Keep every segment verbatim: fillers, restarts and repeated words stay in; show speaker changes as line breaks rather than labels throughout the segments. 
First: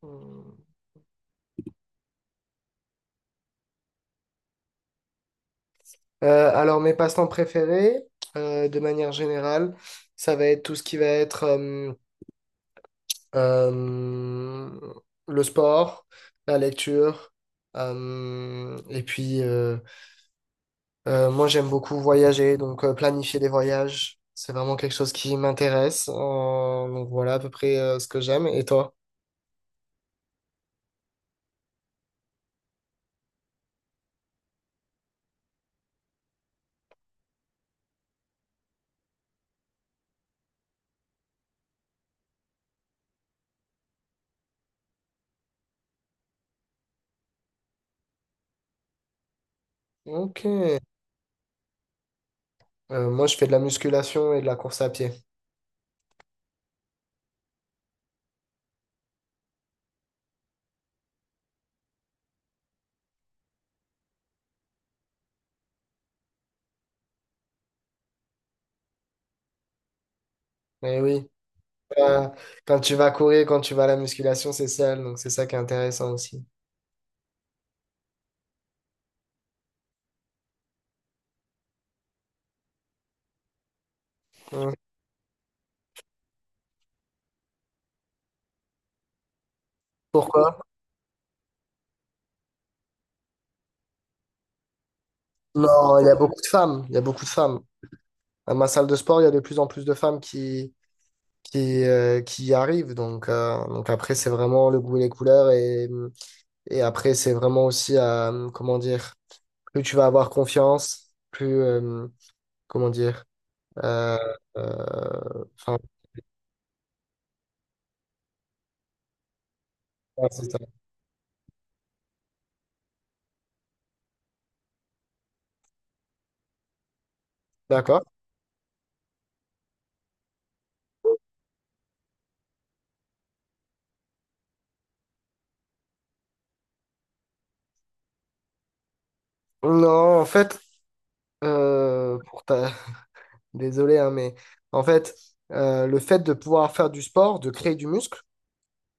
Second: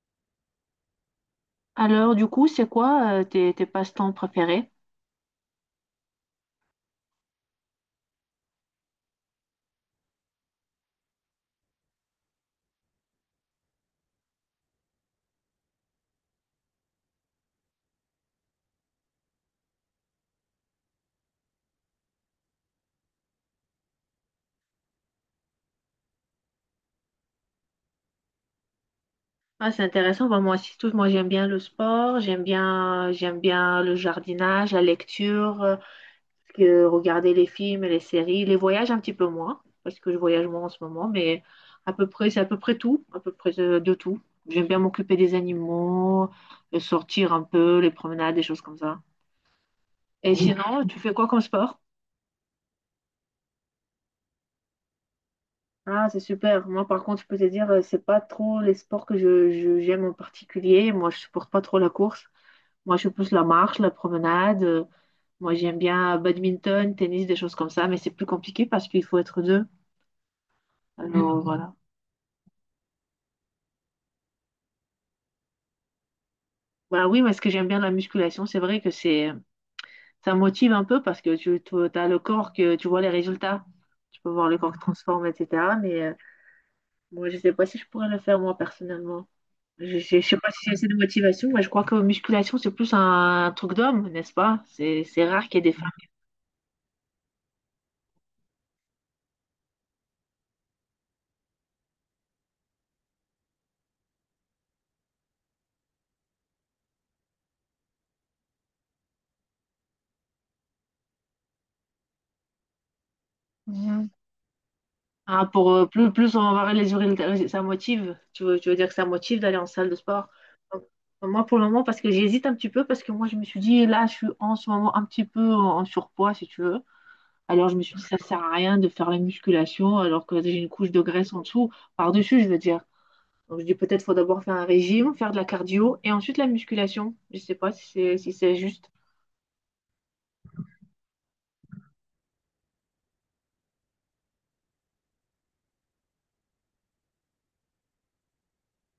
Hmm.
Alors, du coup, c'est quoi euh, tes, tes passe-temps préférés?
Euh, alors, mes passe-temps préférés, euh, de manière générale, ça va être tout ce qui va être euh, euh, le sport, la lecture, euh, et puis, euh, Euh, moi, j'aime beaucoup voyager, donc euh, planifier des voyages, c'est vraiment quelque chose qui m'intéresse. Euh, donc voilà à peu près euh, ce que j'aime. Et toi?
Ah, c'est intéressant. Bah, moi aussi, tout. Moi, j'aime bien le sport, j'aime bien, j'aime bien le jardinage, la lecture, euh, que regarder les films et les séries, les voyages un petit peu moins, parce que je voyage moins en ce moment, mais à peu près, c'est à peu près tout, à peu près euh, de tout. J'aime bien m'occuper des animaux, euh, sortir un peu, les promenades, des choses comme ça. Et
Ok.
sinon, tu fais quoi comme sport?
Euh, moi, je fais de la musculation et de la course à pied.
Ah, c'est super. Moi, par contre, je peux te dire, euh, c'est pas trop les sports que je, je- j'aime en particulier. Moi, je supporte pas trop la course. Moi, je suis plus la marche, la promenade. euh, Moi, j'aime bien badminton, tennis, des choses comme ça, mais c'est plus compliqué parce qu'il faut être deux.
Mais oui,
Alors, Mhm. voilà.
euh, quand tu vas courir, quand tu vas à la musculation, c'est sale, donc c'est ça qui est intéressant aussi.
Voilà, oui, mais ce que j'aime bien de la musculation, c'est vrai que c'est, ça motive un peu parce que tu, as le corps que tu vois les résultats. Tu peux voir le corps
Hum.
qui transforme, et cetera. Mais euh, moi, je sais pas si je pourrais le faire moi personnellement. Je, je, je sais
Pourquoi?
pas si c'est assez de motivation. Moi, je crois que musculation, c'est plus un truc d'homme, n'est-ce pas? C'est, c'est rare qu'il y ait des femmes.
Non, il y a beaucoup de femmes, il y a beaucoup de femmes. À ma salle de sport, il y a de plus en plus de femmes qui, qui, euh, qui y arrivent, donc, euh, donc après, c'est vraiment le goût et les couleurs et, mmh, et après, c'est vraiment aussi à, euh, comment dire, plus tu vas avoir confiance, plus, euh, comment dire,
Mhm.
euh, euh,
Hein, pour,
enfin,
euh, plus, plus on va les urines, ça motive. Tu veux, tu veux dire que ça motive d'aller en salle de sport?
ouais, c'est ça.
Donc, moi, pour le moment, parce que j'hésite un petit peu, parce que moi, je me suis dit, là, je suis en ce moment un petit peu en, en surpoids, si tu veux. Alors, je me suis dit,
D'accord.
ça sert à rien de faire la musculation, alors que j'ai une couche de graisse en dessous, par-dessus, je veux dire. Donc, je dis, peut-être faut d'abord faire un régime, faire de la cardio, et ensuite la musculation. Je sais pas si c'est si c'est juste.
Non, en fait, euh, pour ta... désolé, hein, mais en fait, euh, le fait de pouvoir faire du sport, de créer du muscle,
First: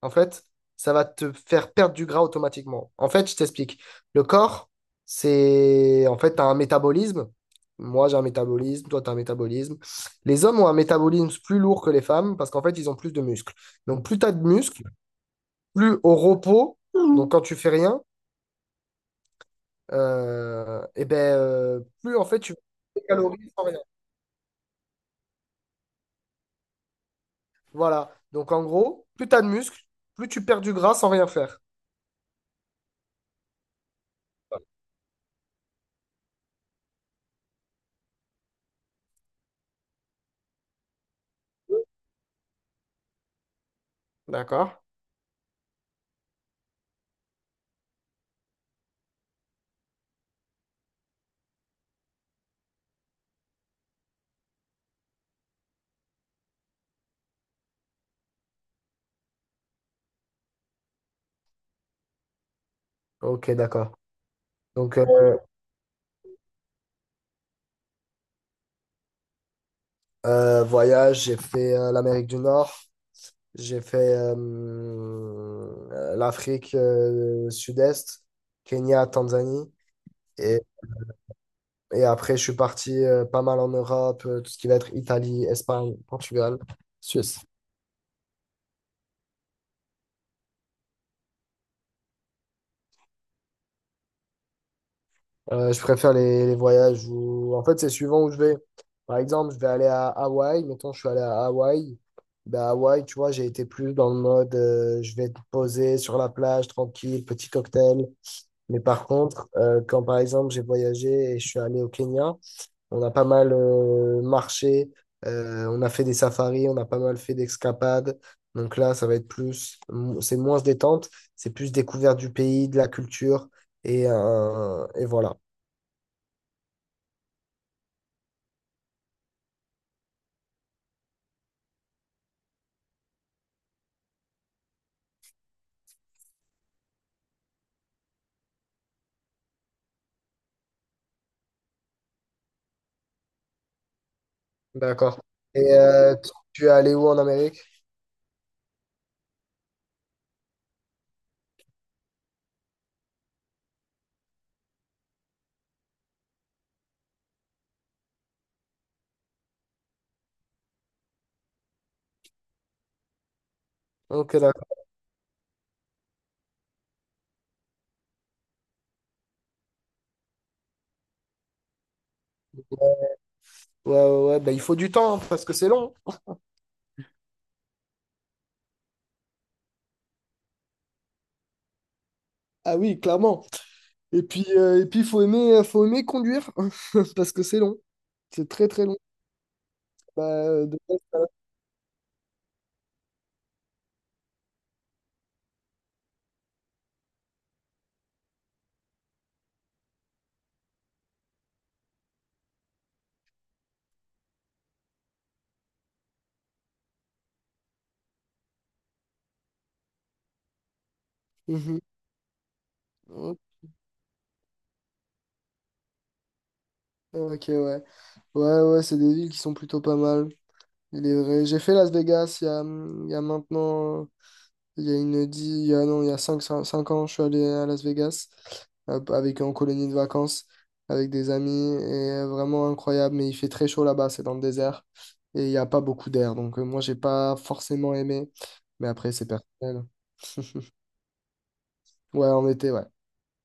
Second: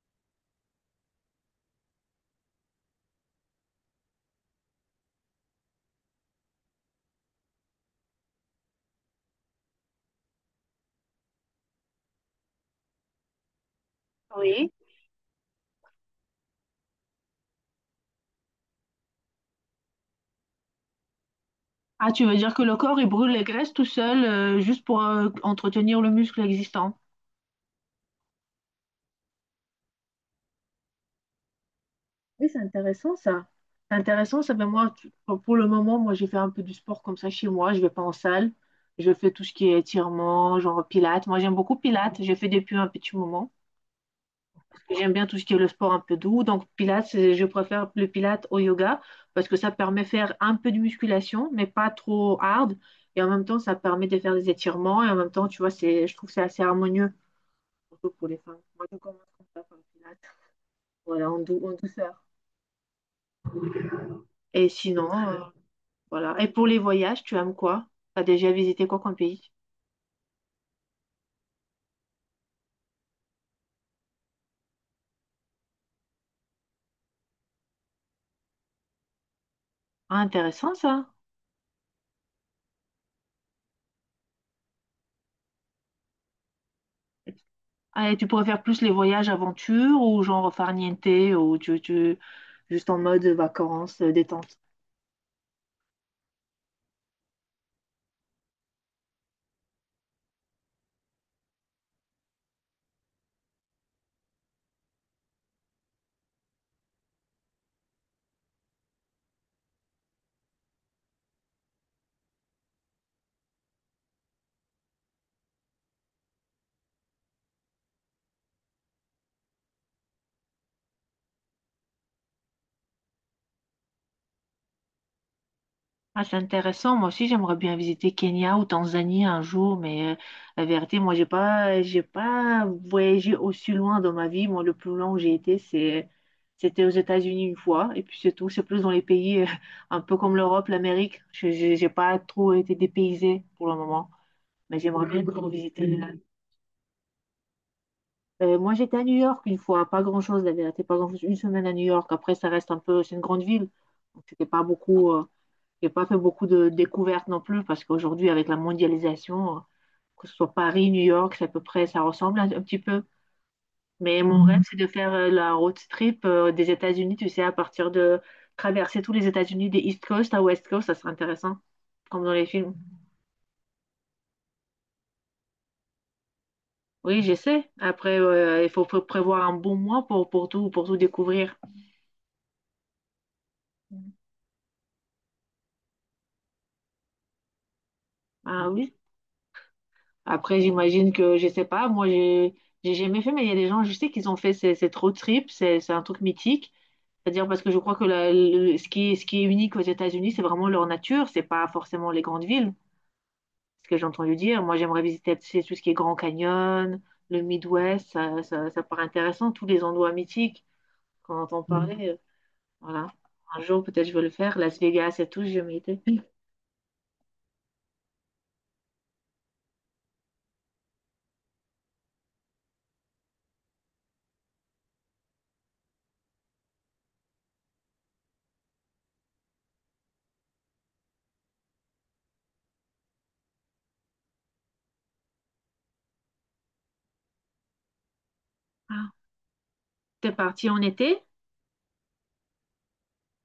en fait, ça va te faire perdre du gras automatiquement. En fait, je t'explique. Le corps, c'est... En fait, tu as un métabolisme. Moi, j'ai un métabolisme, toi, tu as un métabolisme. Les hommes ont un métabolisme plus lourd que les femmes parce qu'en fait, ils ont plus de muscles. Donc, plus tu as de
Oui.
muscles, plus au repos, donc quand tu fais rien, euh, eh ben, euh,
Ah,
plus
tu
en
veux
fait,
dire
tu
que
perds
le corps,
des
il brûle les
calories sans
graisses
rien.
tout seul, euh, juste pour euh, entretenir le muscle existant.
Voilà. Donc, en gros, plus tu as de muscles, plus tu perds du gras sans rien faire.
Oui, c'est intéressant ça. C'est intéressant, ça fait moi, tu- pour pour le moment, moi, j'ai fait un peu du sport comme ça chez moi. Je vais pas en salle. Je fais tout ce qui est étirement, genre pilates. Moi, j'aime beaucoup pilates. J'ai fait depuis un petit moment.
D'accord?
J'aime bien tout ce qui est le sport un peu doux. Donc, pilates, c'est- je préfère le pilates au yoga parce que ça permet de faire un peu de musculation, mais pas trop hard. Et en même temps, ça permet de faire des étirements. Et en même temps, tu vois, c'est, je trouve que c'est assez harmonieux. surtout pour les femmes. Moi, je commence comme ça, par Pilates. Voilà, en, dou- en douceur.
Ok, d'accord.
Et
Donc,
sinon,
euh,
euh, voilà. Et pour les voyages, tu aimes quoi? T'as déjà visité quoi comme pays?
Euh, voyage, j'ai fait euh, l'Amérique du Nord, j'ai fait euh, euh, l'Afrique euh, Sud-Est, Kenya, Tanzanie.
Ah,
Et,
intéressant ça.
et après, je suis parti euh, pas mal en Europe, euh, tout ce qui va être Italie, Espagne, Portugal, Suisse.
Ah, et tu préfères plus les voyages aventure ou genre farniente ou tu, tu- juste en mode vacances, euh, détente?
Euh, je préfère les, les voyages où, en fait, c'est suivant où je vais. Par exemple, je vais aller à Hawaï. Mettons, je suis allé à Hawaï. Ben, à Hawaï, tu vois, j'ai été plus dans le mode, euh, je vais te poser sur la plage, tranquille, petit cocktail. Mais par contre, euh, quand par exemple j'ai voyagé et je suis allé au Kenya, on a pas mal euh, marché, euh, on a fait des safaris, on a pas mal fait d'escapades. Donc là, ça va être plus, mo- c'est moins détente, c'est plus découverte du pays, de la culture et, euh, et voilà.
Ah, c'est intéressant. Moi aussi, j'aimerais bien visiter Kenya ou Tanzanie un jour, mais euh, la vérité, moi, j'ai pas, j'ai pas voyagé aussi loin dans ma vie. Moi, le plus long où j'ai été, c'est, c'était aux États-Unis une fois, et puis c'est tout. C'est plus dans les pays euh, un peu comme l'Europe, l'Amérique. Je, je- j'ai pas trop été dépaysée pour le moment, mais j'aimerais
D'accord.
bien trop
Et
visiter.
euh, tu tu es allé où en Amérique?
Euh, moi, j'étais à New York une fois, pas grand-chose, la vérité, pas grand-chose. Une semaine à New York. Après, ça reste un peu, c'est une grande ville, donc c'était pas beaucoup. Euh, j'ai pas fait beaucoup de découvertes non plus parce qu'aujourd'hui, avec la mondialisation, que ce soit Paris, New York, c'est à peu près, ça ressemble un, un petit peu. Mais
Ok,
mon rêve, Mhm. c'est
d'accord.
de faire euh, la road trip euh, des États-Unis, tu sais, à partir de traverser tous les États-Unis des East Coast à West Coast, ça serait intéressant, comme dans les films.
Ouais, ouais, ouais. Bah, il faut du temps hein, parce que c'est long.
Oui, j'essaie. Après, euh, il faut pré- prévoir un bon mois pour, pour tout, pour tout découvrir.
Ah oui, clairement. Et puis, euh, et puis, faut aimer, euh, faut aimer conduire parce que c'est long. C'est très,
Ah
très
oui.
long.
Après,
Bah, de-
j'imagine que, je sais pas, moi, j'ai j'ai jamais fait, mais il y a des gens, je sais qu'ils ont fait ces- cette road trip, c'est c'est un truc mythique. C'est-à-dire parce que je crois que la- le- ce qui, est- ce qui est unique aux États-Unis, c'est vraiment leur nature, c'est pas forcément les grandes villes, ce que j'ai entendu dire. Moi, j'aimerais visiter tu sais, tout ce qui est Grand Canyon, le Midwest, ça, ça, ça paraît intéressant, tous les endroits mythiques qu'on entend Mm.
Mhm.
parler. euh, Voilà.
Ok,
Un jour, peut-être, je vais le faire. Las Vegas et tout, j'ai jamais été.
ok, ouais. Ouais, ouais, c'est des villes qui sont plutôt pas mal. Il est vrai. J'ai fait Las Vegas il y a, hum, il y a maintenant, il y a une dix, il y a, non, il y a cinq cinq ans, je suis allé à Las Vegas euh, avec en colonie de vacances, avec des amis, et euh, vraiment incroyable. Mais il fait très chaud là-bas, c'est dans le désert, et il n'y a pas beaucoup d'air. Donc euh, moi, j'ai pas forcément aimé, mais
Ah,
après, c'est personnel.
t'es parti en été?
Ouais, en été, ouais.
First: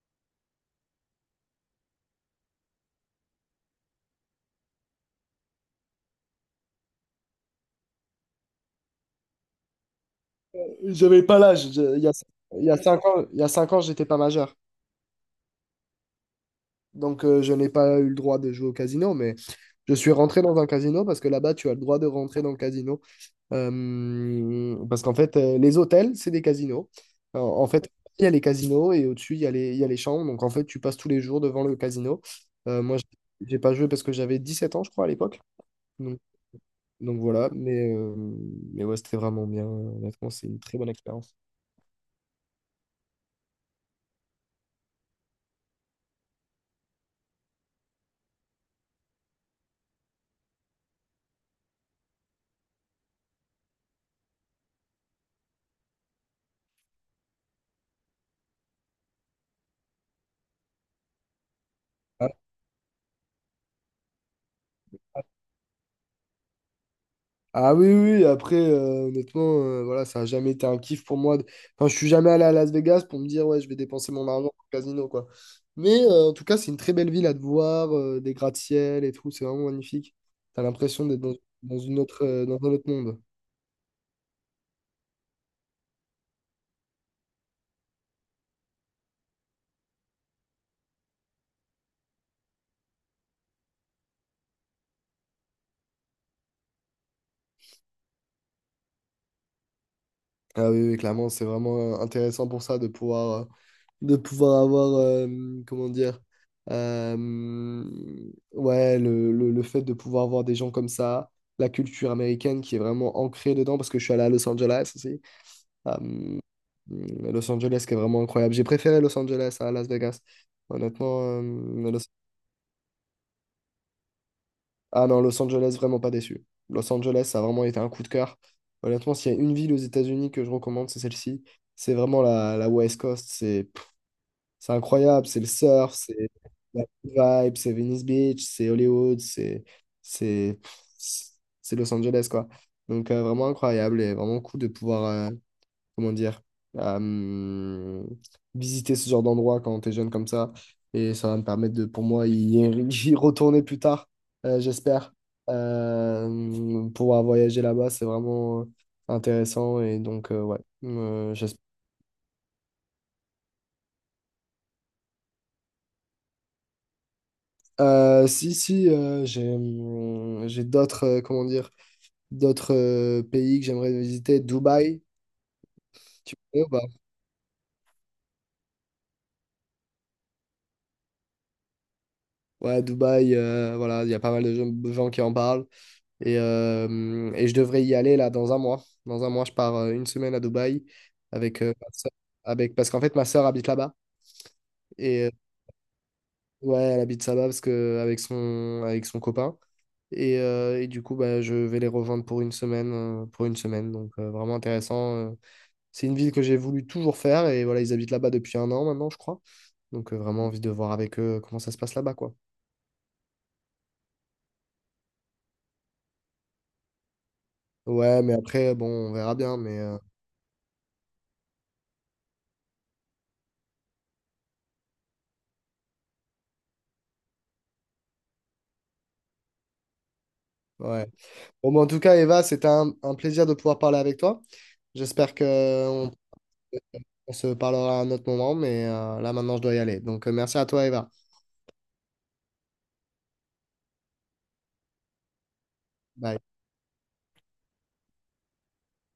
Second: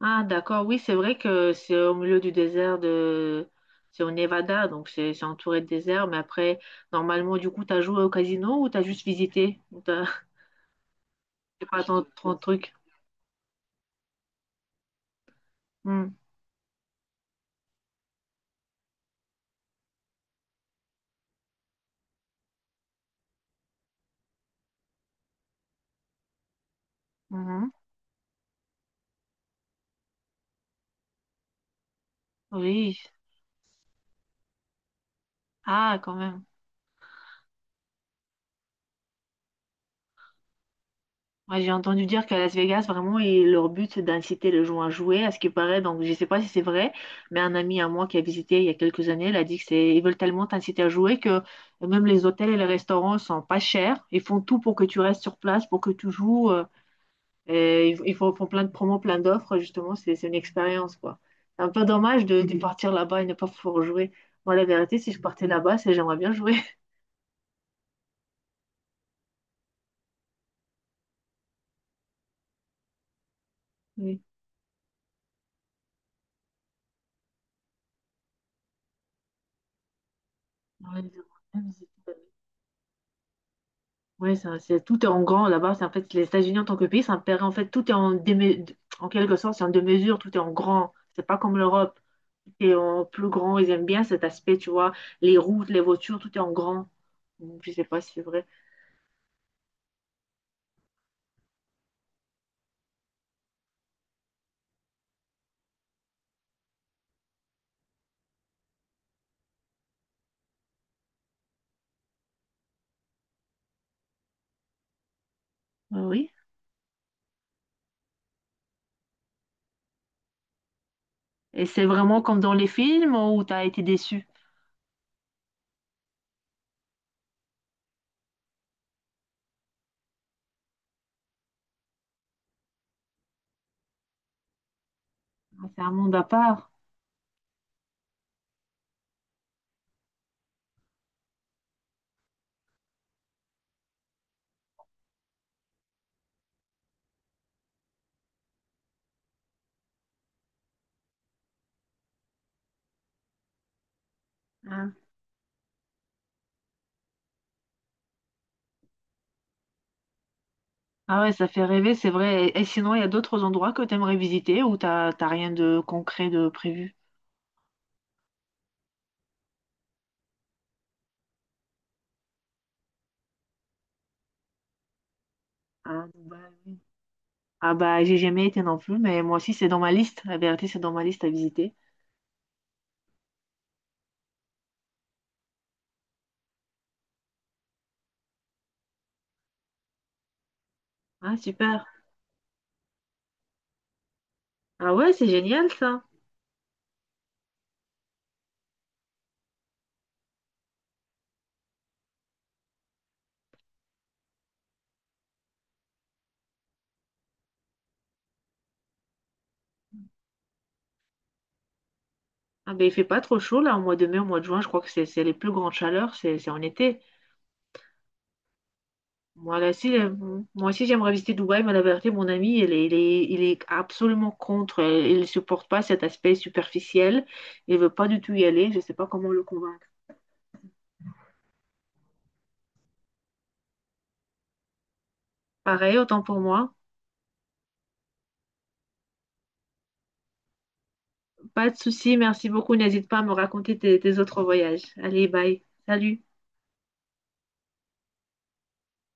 Ah, d'accord, oui, c'est vrai que c'est au milieu du désert de... C'est au Nevada, donc c'est c'est entouré de désert, mais après, normalement, du coup, t'as joué au casino ou t'as juste visité? Ou t'as-
J'avais pas
C'est
l'âge.
pas
Je- Il
ton,
y a,
ton
il y
truc.
a cinq ans, il y a cinq ans, j'étais pas majeur.
Hmm.
Donc, euh, je n'ai pas eu le droit de jouer au casino, mais je suis rentré dans un casino parce que là-bas, tu as le droit de rentrer dans le casino. Euh, parce qu'en fait, euh, les hôtels, c'est des casinos. En, en
Mhm.
fait, il y a les casinos et au-dessus, il y a les, il y a les chambres. Donc, en fait, tu passes tous les jours devant le casino. Euh,
Oui.
moi, j'ai j'ai pas joué parce que j'avais dix-sept ans, je crois, à l'époque.
Ah, quand
Donc,
même.
donc voilà, mais, euh, mais ouais, c'était vraiment bien. Honnêtement, c'est une très bonne expérience.
Ouais, j'ai entendu dire qu'à Las Vegas, vraiment, et leur but, c'est d'inciter les gens à jouer, à ce qui paraît. Donc, je ne sais pas si c'est vrai, mais un ami à moi qui a visité il y a quelques années, il a dit que c'est, ils veulent tellement t'inciter à jouer que même les hôtels et les restaurants sont pas chers. Ils font tout pour que tu restes sur place, pour que tu joues. Euh, et ils, ils font, font plein de promos, plein d'offres. Justement, c'est, c'est une expérience, quoi. C'est un peu dommage
Ah,
de, de partir là-bas et ne pas pouvoir jouer. Moi, la vérité, si je partais là-bas, c'est j'aimerais bien jouer.
ah oui, oui, oui, après, euh, honnêtement, euh, voilà, ça n'a jamais été un kiff pour moi. de- Enfin, je suis jamais allé à Las Vegas pour me dire, ouais, je vais dépenser mon argent au casino, quoi. Mais euh, en tout cas, c'est une très belle ville à te voir, euh, des gratte-ciel et tout, c'est vraiment magnifique. T'as
Ouais,
l'impression
ils
d'être
ont
dans,
bien
dans
visité
une
la ville.
autre, euh, dans un autre monde.
Ouais, ça- c'est tout est en grand là-bas. C'est en fait les États-Unis en tant que pays, c'est un pays en fait tout est en déme- en quelque sorte, c'est en demi-mesure, tout est en grand. C'est pas comme l'Europe, tout est en plus grand. Ils aiment bien cet aspect, tu vois, les routes, les voitures, tout est en grand. Donc, Je sais pas si c'est vrai.
Ah oui, oui, clairement, c'est vraiment euh, intéressant pour ça de pouvoir, euh, de pouvoir avoir, euh, comment dire, euh, ouais, le, le, le fait de pouvoir avoir des gens comme ça, la culture américaine qui est vraiment ancrée dedans, parce que je suis allé à Los Angeles aussi.
Ah oui.
Euh, Los Angeles qui est vraiment incroyable. J'ai préféré Los Angeles à Las Vegas. Honnêtement,
Et c'est
euh, Los
vraiment comme dans les films où t'as été déçu.
ah non, Los Angeles, vraiment pas déçu. Los Angeles, ça a vraiment été un coup de cœur. Honnêtement, s'il y a une ville aux États-Unis que je recommande, c'est celle-ci. C'est vraiment la, la West Coast. C'est pff, c'est incroyable. C'est le
C'est un
surf,
monde à
c'est
part.
la vibe, c'est Venice Beach, c'est Hollywood, c'est c'est pff, c'est Los Angeles, quoi. Donc, euh, vraiment incroyable et vraiment cool de pouvoir. euh, comment dire, euh, visiter ce genre d'endroit quand t'es jeune comme ça. Et ça va me permettre de, pour moi, y, y retourner plus tard, euh,
Ah
j'espère. Euh, pouvoir voyager là-bas, c'est vraiment euh, intéressant. Et donc, euh, ouais,
Ah ouais,
euh,
ça
j'espère.
fait rêver, c'est vrai. Et et sinon, il y a d'autres endroits que t'aimerais visiter où t'as t'as rien de concret de prévu.
Euh, si, si, euh, j'ai hum, j'ai d'autres, euh, comment dire, d'autres euh, pays que j'aimerais visiter. Dubaï,
Ah,
tu
Dubaï.
connais ou
oui.
pas?
Ah bah j'ai jamais été non plus, mais moi aussi c'est dans ma liste. La vérité, c'est dans ma liste à visiter.
Ouais, Dubaï, euh, voilà, il y a pas mal de gens gens qui en parlent. Et, euh, et je devrais y aller là dans un mois. Dans un mois, je pars euh, une semaine à Dubaï
Ah
avec, euh,
super.
ma sœur- avec parce qu'en fait ma sœur habite là-bas
Ah ouais,
et
c'est
euh,
génial ça.
ouais, elle habite là-bas parce que avec son avec son copain et, euh, et du coup bah, je vais les rejoindre pour une semaine euh, pour une semaine donc euh, vraiment intéressant. euh. C'est une ville que j'ai voulu toujours faire et voilà ils habitent là-bas depuis un an maintenant je crois donc euh, vraiment envie de voir avec eux comment ça se passe là-bas quoi.
Ah ben il fait pas trop chaud là au mois de mai, au mois de juin, je crois que c'est c'est les plus grandes chaleurs, c'est c'est en été.
Ouais mais après bon on verra bien
Moi là
mais
si,
euh,
euh, moi aussi j'aimerais visiter Dubaï, mais la vérité, mon ami, il est, il est, il est absolument contre. euh, Il ne supporte pas cet aspect superficiel. Il veut pas du tout y aller. Je sais pas comment le convaincre.
ouais. Bon, mais en tout cas, Eva, c'était un, un plaisir de pouvoir parler avec toi. J'espère que
Pareil,
on,
autant pour moi.
on se parlera à un autre moment, mais euh, là maintenant, je dois y aller. Donc, euh, merci à toi, Eva.
Pas de souci, merci beaucoup. N'hésite pas à me raconter tes tes autres voyages. Allez, bye. Salut.
Bye.